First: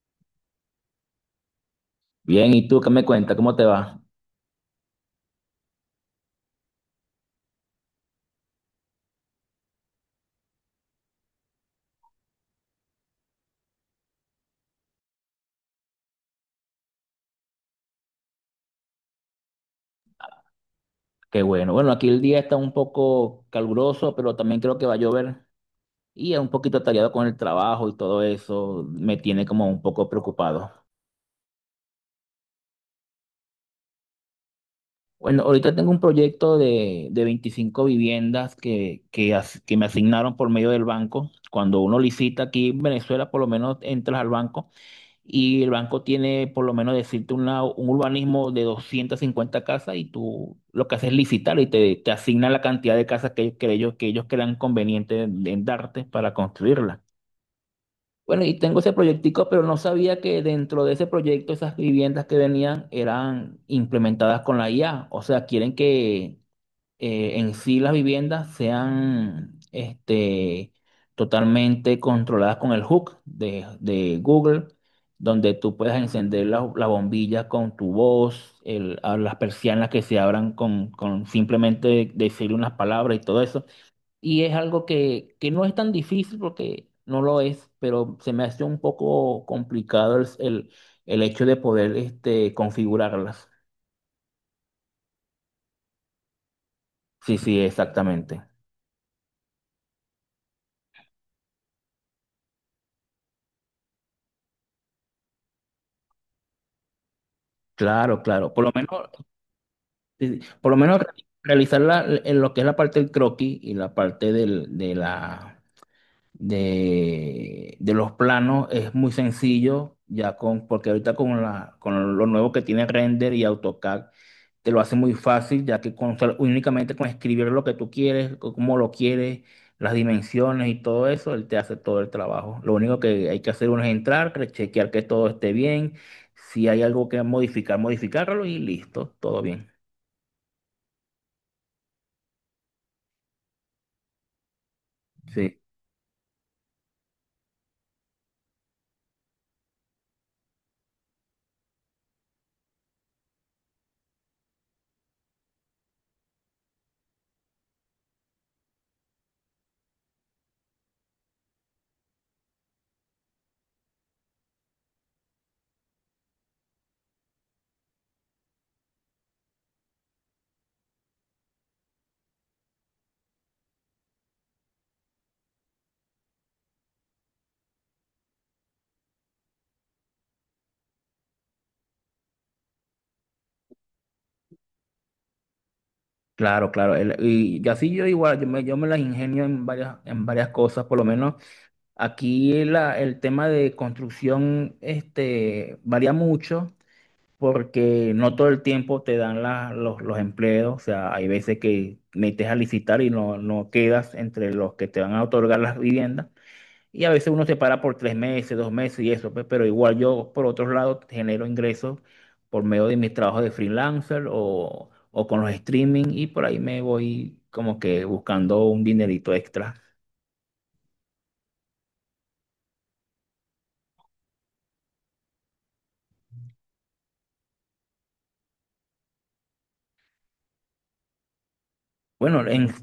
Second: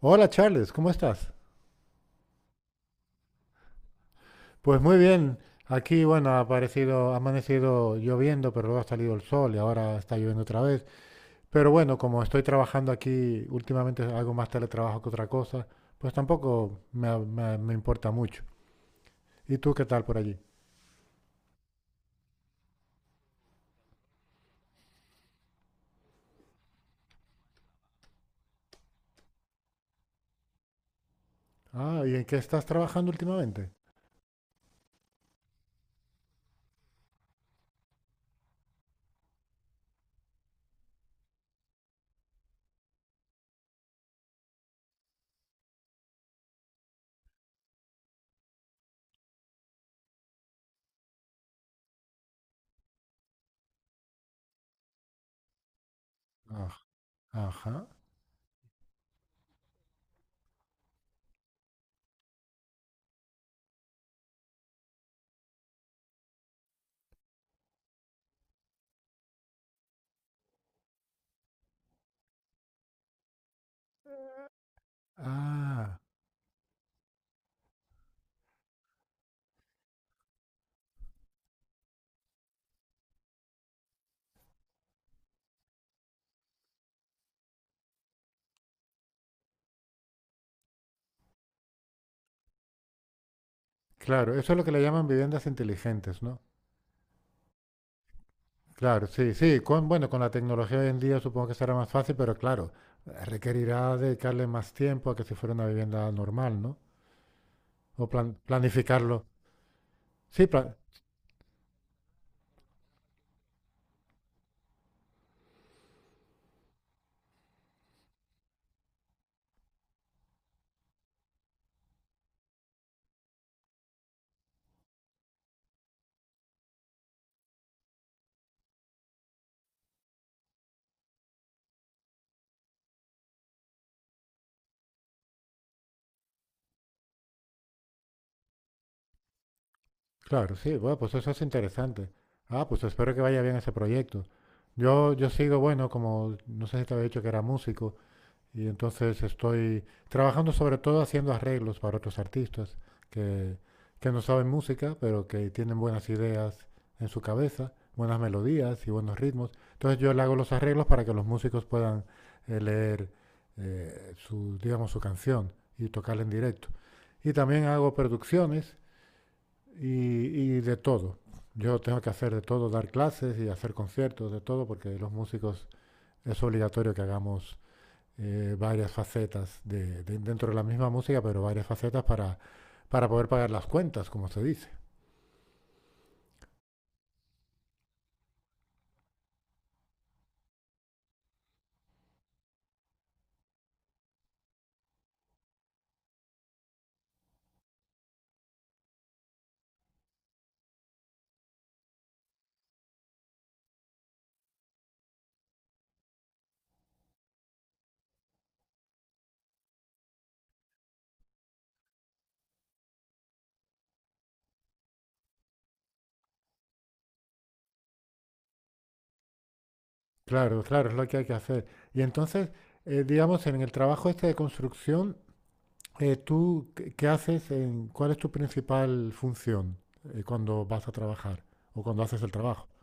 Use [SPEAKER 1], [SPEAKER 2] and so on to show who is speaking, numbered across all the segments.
[SPEAKER 1] Hola Charles, ¿cómo estás?
[SPEAKER 2] Bien, ¿y tú qué me cuentas? ¿Cómo te va?
[SPEAKER 1] Pues muy bien, aquí bueno, ha aparecido, ha amanecido lloviendo, pero luego ha salido el sol y ahora está lloviendo otra vez. Pero bueno, como estoy trabajando aquí, últimamente hago más teletrabajo que otra cosa, pues tampoco me, me importa mucho. ¿Y tú qué tal por allí?
[SPEAKER 2] Qué bueno. Bueno, aquí el día está un poco caluroso, pero también creo que va a llover y es un poquito atareado con el trabajo y todo eso me tiene como un poco preocupado.
[SPEAKER 1] Ah, ¿y en qué estás trabajando últimamente?
[SPEAKER 2] Bueno, ahorita tengo un proyecto de 25 viviendas que me asignaron por medio del banco. Cuando uno licita aquí en Venezuela, por lo menos entras al banco y el banco tiene, por lo menos, decirte un urbanismo de 250 casas y tú lo que haces es licitar y te asignan la cantidad de casas que ellos crean conveniente en darte para
[SPEAKER 1] Aj-
[SPEAKER 2] construirla.
[SPEAKER 1] Ajá.
[SPEAKER 2] Bueno, y tengo ese proyectico, pero no sabía que dentro de ese proyecto esas viviendas que venían eran implementadas con la IA. O sea, quieren que en sí las viviendas sean este, totalmente controladas con el hook de Google, donde tú puedes
[SPEAKER 1] Ah,
[SPEAKER 2] encender la bombilla con tu voz, a las persianas que se abran con simplemente decir unas palabras y todo eso. Y es algo que no es tan difícil porque no lo es, pero se me hace un poco complicado el hecho de poder este, configurarlas.
[SPEAKER 1] claro, eso es lo que le llaman viviendas inteligentes, ¿no?
[SPEAKER 2] Sí, sí, exactamente.
[SPEAKER 1] Claro, sí, sí. Con, bueno, con la tecnología hoy en día supongo que será más fácil, pero claro, requerirá dedicarle más tiempo a que si fuera una vivienda normal, ¿no? O
[SPEAKER 2] Claro, claro. Por lo menos.
[SPEAKER 1] planificarlo.
[SPEAKER 2] Sí,
[SPEAKER 1] Sí,
[SPEAKER 2] sí. Por lo menos realizar en lo que es la parte del croquis y la parte de los planos es muy sencillo, ya porque ahorita con lo nuevo que tiene Render y AutoCAD te lo hace muy fácil, ya que únicamente con escribir lo que tú quieres, cómo lo quieres, las dimensiones y todo eso, él te hace todo el trabajo. Lo único que hay que hacer uno es entrar, chequear que todo esté bien, si hay algo que modificar, modificarlo y listo, todo bien.
[SPEAKER 1] claro, sí. Bueno, pues eso es interesante. Ah, pues espero que vaya bien ese proyecto. Yo sigo,
[SPEAKER 2] Sí.
[SPEAKER 1] bueno, como no sé si te había dicho que era músico. Y entonces estoy trabajando sobre todo haciendo arreglos para otros artistas que, que no saben música, pero que tienen buenas ideas en su cabeza, buenas melodías y buenos ritmos. Entonces yo le hago los arreglos para que los músicos puedan leer su, digamos, su canción y tocarla en directo. Y también hago producciones y de todo. Yo tengo que hacer de todo, dar clases y hacer conciertos, de todo, porque los músicos es obligatorio que hagamos varias facetas de, dentro de la misma música, pero varias facetas para poder pagar las cuentas, como se dice.
[SPEAKER 2] Claro, claro. Y yo así yo igual, yo me las ingenio en varias cosas, por lo menos aquí el tema de construcción este, varía mucho porque no todo el tiempo te dan los empleos, o sea, hay veces que metes a licitar y no, no quedas entre los que te van a otorgar las viviendas. Y a veces uno se para por 3 meses, 2 meses y eso, pues, pero igual yo, por otro lado, genero ingresos por medio de mis trabajos de freelancer o con los streaming y por ahí me voy como que buscando un dinerito extra.
[SPEAKER 1] Claro, claro, es lo que hay que hacer. Y entonces, digamos, en el trabajo este de construcción, ¿tú qué haces? ¿Cuál es tu principal función cuando vas a trabajar o cuando haces el
[SPEAKER 2] Bueno,
[SPEAKER 1] trabajo?
[SPEAKER 2] en,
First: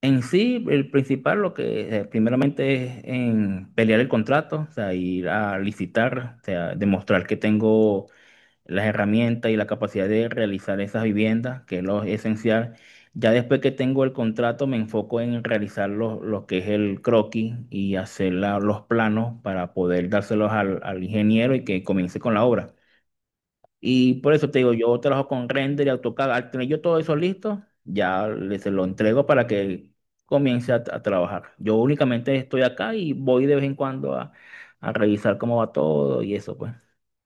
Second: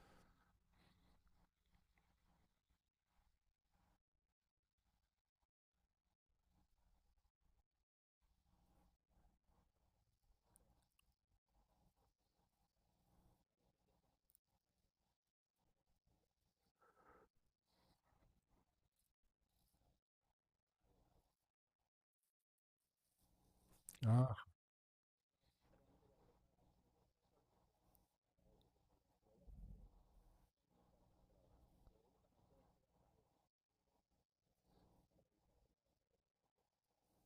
[SPEAKER 2] en sí, el principal, lo que primeramente es en pelear el contrato, o sea, ir a licitar, o sea, demostrar que tengo las herramientas y la capacidad de realizar esas viviendas, que es lo esencial. Ya después que tengo el contrato, me enfoco en realizar lo que es el croquis y hacer los planos para poder dárselos al ingeniero y que comience con la obra. Y por
[SPEAKER 1] Ah,
[SPEAKER 2] eso te digo, yo trabajo con render y AutoCAD. Al tener yo todo eso listo, ya se lo entrego para que comience a trabajar. Yo únicamente estoy acá y voy de vez en cuando a revisar cómo va todo y eso, pues.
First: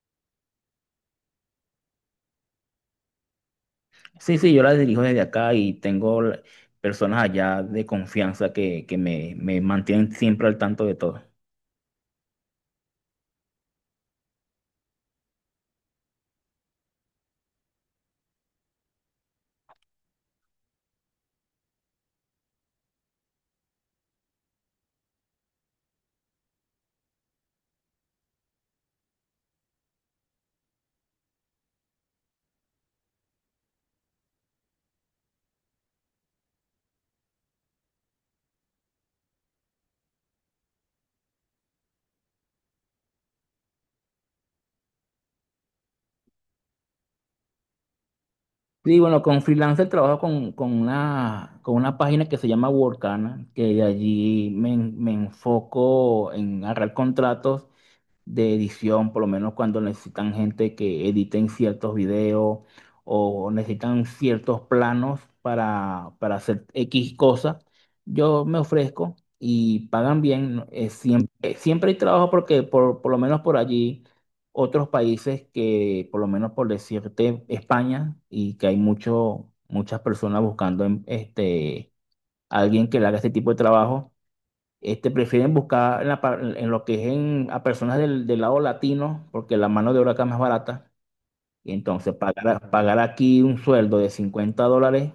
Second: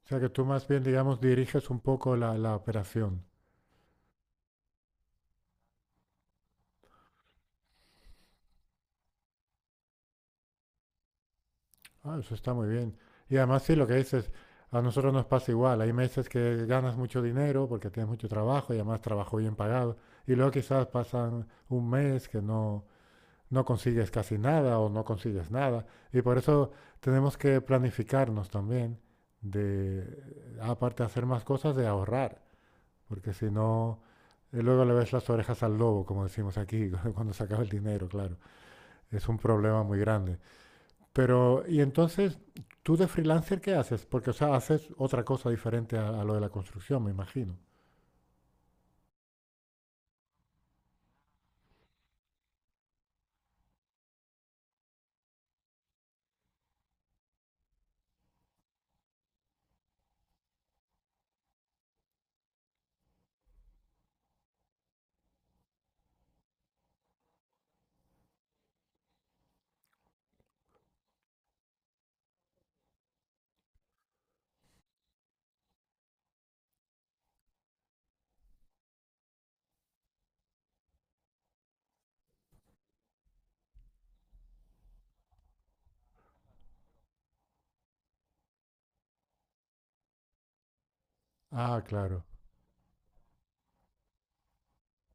[SPEAKER 1] o sea que tú más bien, digamos, diriges un poco la, la operación.
[SPEAKER 2] Sí, sí, yo la dirijo desde acá y tengo personas allá de confianza que me mantienen siempre al tanto de todo.
[SPEAKER 1] Ah, eso está muy bien. Y además sí, lo que dices, a nosotros nos pasa igual. Hay meses que ganas mucho dinero porque tienes mucho trabajo y además trabajo bien pagado. Y luego quizás pasan un mes que no, no consigues casi nada o no consigues nada. Y por eso tenemos que planificarnos también de, aparte de hacer más cosas, de ahorrar. Porque si no, luego le ves las orejas al lobo, como decimos aquí, cuando se acaba el dinero, claro. Es un problema muy grande. Pero, y entonces, ¿tú de freelancer qué haces? Porque, o sea, haces otra cosa diferente a lo de la construcción, me imagino.
[SPEAKER 2] Sí, bueno, con freelancer trabajo con una página que se llama Workana, que de allí me enfoco en agarrar contratos de edición, por lo menos cuando necesitan gente que editen ciertos videos o necesitan ciertos planos para hacer X cosas, yo me ofrezco y pagan bien. ¿No? Siempre, siempre hay trabajo porque por lo menos por allí otros países que, por lo menos por decirte, España, y que hay mucho, muchas personas buscando alguien que le haga este tipo de trabajo. Este, prefieren buscar en lo que es a personas del lado latino, porque la mano de obra acá es más barata. Y
[SPEAKER 1] Ah,
[SPEAKER 2] entonces
[SPEAKER 1] claro,
[SPEAKER 2] pagar aquí un sueldo de $50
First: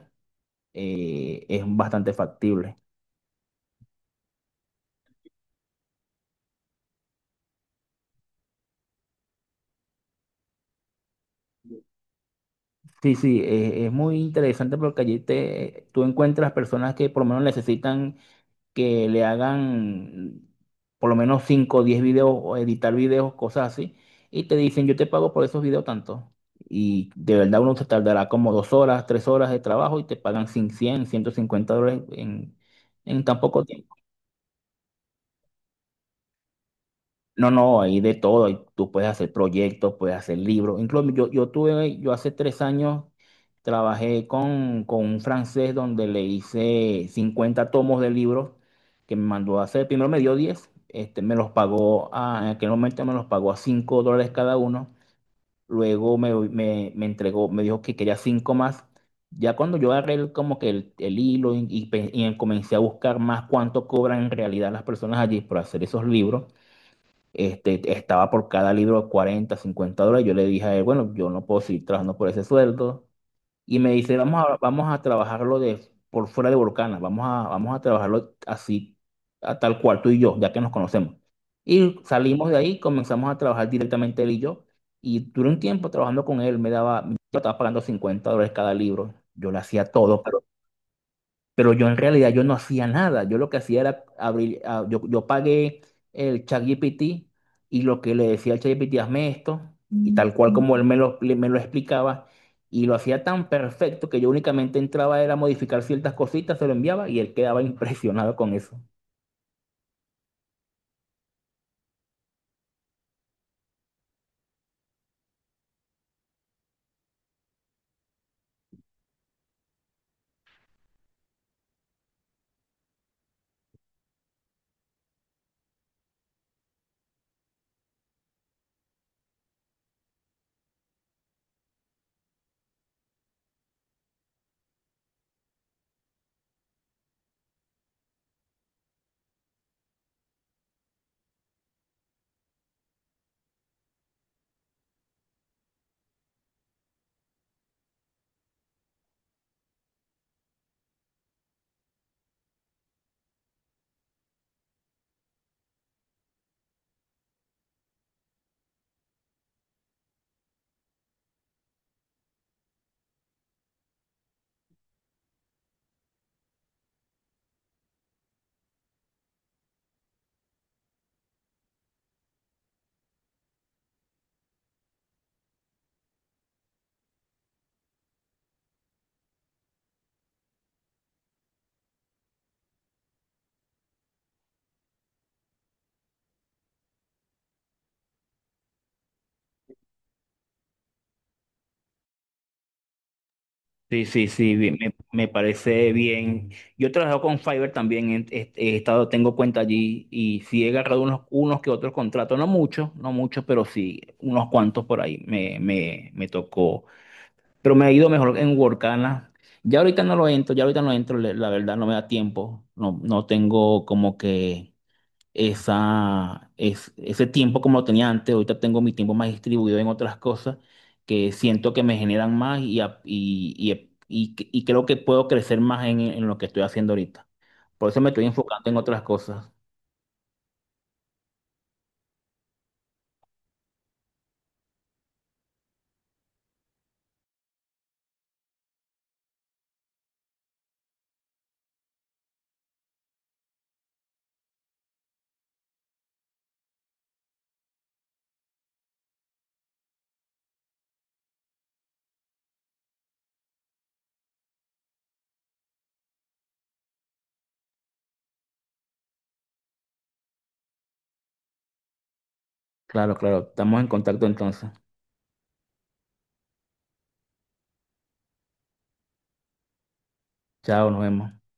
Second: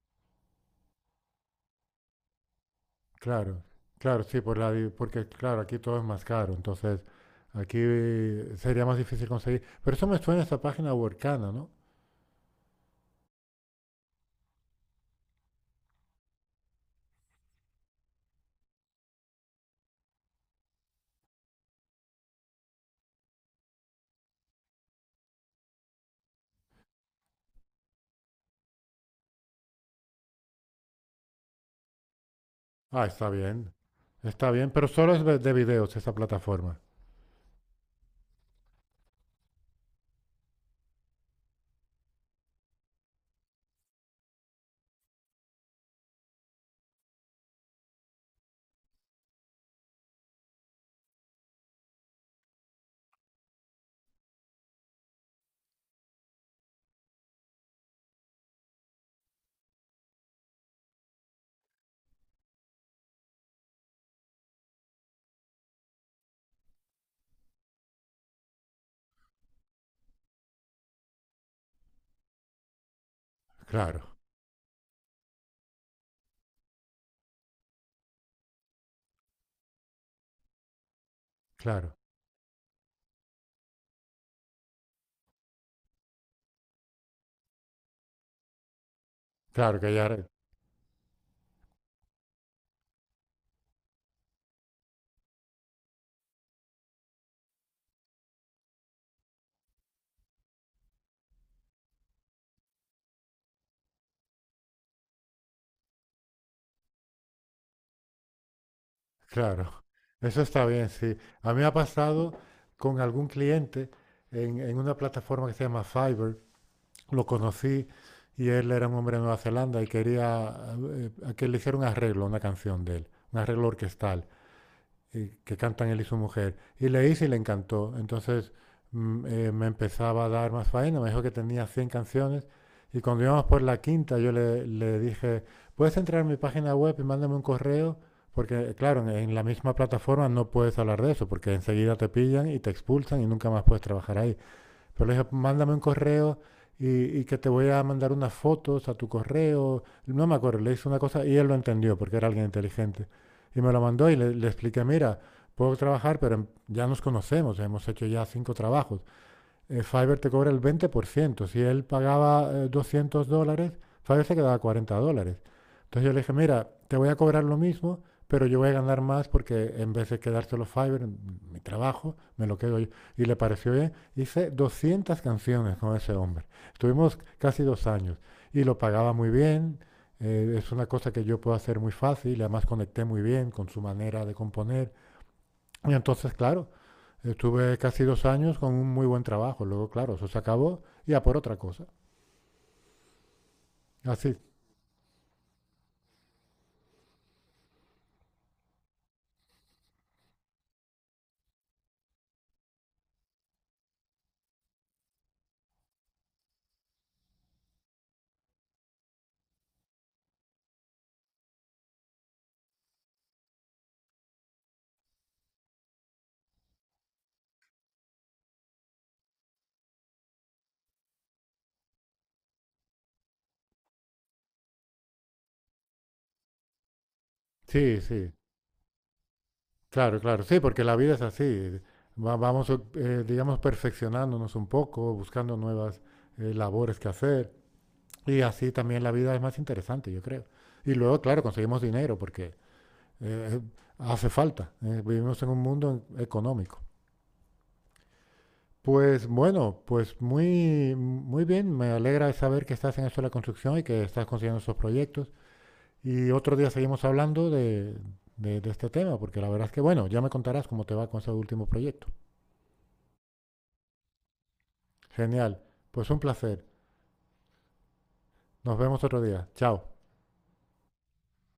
[SPEAKER 2] es bastante factible.
[SPEAKER 1] claro, claro, sí, por la, porque, claro, aquí todo es más caro, entonces aquí sería más difícil conseguir. Pero eso me suena a esa página Workana, ¿no?
[SPEAKER 2] Sí, sí, es muy interesante porque allí te, tú encuentras personas que por lo menos necesitan que le hagan por lo menos 5 o 10 videos o editar videos, cosas así, y te dicen, yo te pago por esos videos tanto. Y de verdad uno se tardará como 2 horas, 3 horas de trabajo y te pagan 100, $150 en,
[SPEAKER 1] Ah,
[SPEAKER 2] en tan poco tiempo.
[SPEAKER 1] está bien, pero solo es de videos esa plataforma.
[SPEAKER 2] No, no, hay de todo. Tú puedes hacer proyectos, puedes hacer libros. Incluso yo hace 3 años trabajé con un francés donde le hice 50 tomos de libros que me mandó a hacer. Primero me dio 10, este, me los pagó, en aquel momento me los pagó a $5 cada uno. Luego me entregó, me dijo que quería 5 más. Ya cuando yo agarré como que el hilo y comencé a buscar más cuánto cobran en realidad las personas allí por hacer esos libros este, estaba por cada libro 40, $50. Yo le dije a él, bueno, yo no puedo seguir trabajando por ese sueldo. Y me
[SPEAKER 1] Claro,
[SPEAKER 2] dice, vamos a trabajarlo por fuera de Volcana, vamos a trabajarlo así, a tal cual tú y yo, ya que nos conocemos.
[SPEAKER 1] claro,
[SPEAKER 2] Y salimos de ahí, comenzamos a trabajar directamente él y yo. Y duré un tiempo trabajando con él, yo estaba pagando $50 cada libro. Yo le
[SPEAKER 1] claro,
[SPEAKER 2] hacía
[SPEAKER 1] que ya,
[SPEAKER 2] todo, pero yo en realidad yo no hacía nada. Yo lo que hacía era yo pagué el ChatGPT y lo que le decía al ChatGPT, hazme esto, y tal cual como él me lo explicaba, y lo hacía tan perfecto que yo únicamente entraba era a modificar ciertas cositas, se lo enviaba y él quedaba impresionado con eso.
[SPEAKER 1] claro, eso está bien, sí. A mí me ha pasado con algún cliente en una plataforma que se llama Fiverr. Lo conocí y él era un hombre de Nueva Zelanda y quería a que le hiciera un arreglo, a una canción de él, un arreglo orquestal y que cantan él y su mujer. Y le hice y le encantó. Entonces me empezaba a dar más faena, me dijo que tenía 100 canciones. Y cuando íbamos por la quinta, yo le, le dije, ¿puedes entrar en mi página web y mándame un correo? Porque, claro, en la misma plataforma no puedes hablar de eso, porque enseguida te pillan y te expulsan y nunca más puedes trabajar ahí. Pero le dije, mándame un correo y, y que te voy a mandar unas fotos a tu correo. No me acuerdo, le hice una cosa y él lo entendió porque era alguien inteligente. Y me lo mandó y le expliqué, mira, puedo trabajar, pero ya nos conocemos, hemos hecho ya 5 trabajos. Fiverr te cobra el 20%. Si él pagaba $200, Fiverr se quedaba $40. Entonces yo le dije, mira, te voy a cobrar lo mismo, pero yo voy a ganar más porque en vez de quedárselo Fiverr, mi trabajo, me lo quedo yo. Y le pareció bien. Hice 200 canciones con ese hombre. Estuvimos casi 2 años y lo pagaba muy bien. Es una cosa que yo puedo hacer muy fácil, además conecté muy bien con su manera de componer. Y entonces, claro, estuve casi 2 años con un muy buen trabajo. Luego, claro, eso se acabó y a por otra cosa.
[SPEAKER 2] Sí, sí,
[SPEAKER 1] Así.
[SPEAKER 2] sí, bien, me parece bien. Yo trabajo con Fiverr también, he estado, tengo cuenta allí y sí he agarrado unos que otros contratos, no muchos, no muchos, pero sí, unos cuantos por ahí me tocó. Pero me ha ido mejor en Workana. Ya ahorita no lo entro, ya ahorita no entro, la verdad no me da tiempo, no, no tengo como que ese tiempo como lo tenía antes. Ahorita tengo mi tiempo más distribuido en otras cosas que siento que me generan más y creo que puedo crecer más en lo que estoy haciendo ahorita. Por
[SPEAKER 1] Sí,
[SPEAKER 2] eso me estoy
[SPEAKER 1] sí.
[SPEAKER 2] enfocando en otras cosas.
[SPEAKER 1] Claro, claro. Sí, porque la vida es así. Vamos, digamos, perfeccionándonos un poco, buscando nuevas labores que hacer. Y así también la vida es más interesante, yo creo. Y luego, claro, conseguimos dinero porque eh, hace falta. Vivimos en un mundo económico. Pues bueno, pues muy, muy bien. Me alegra saber que estás en esto de la construcción y que estás consiguiendo esos proyectos. Y otro día seguimos hablando de, de este tema, porque la verdad es que, bueno, ya me contarás cómo te va con ese último proyecto.
[SPEAKER 2] Claro, claro. Estamos en contacto entonces.
[SPEAKER 1] Genial. Pues un placer. Nos vemos otro día. Chao.
[SPEAKER 2] Chao, nos vemos.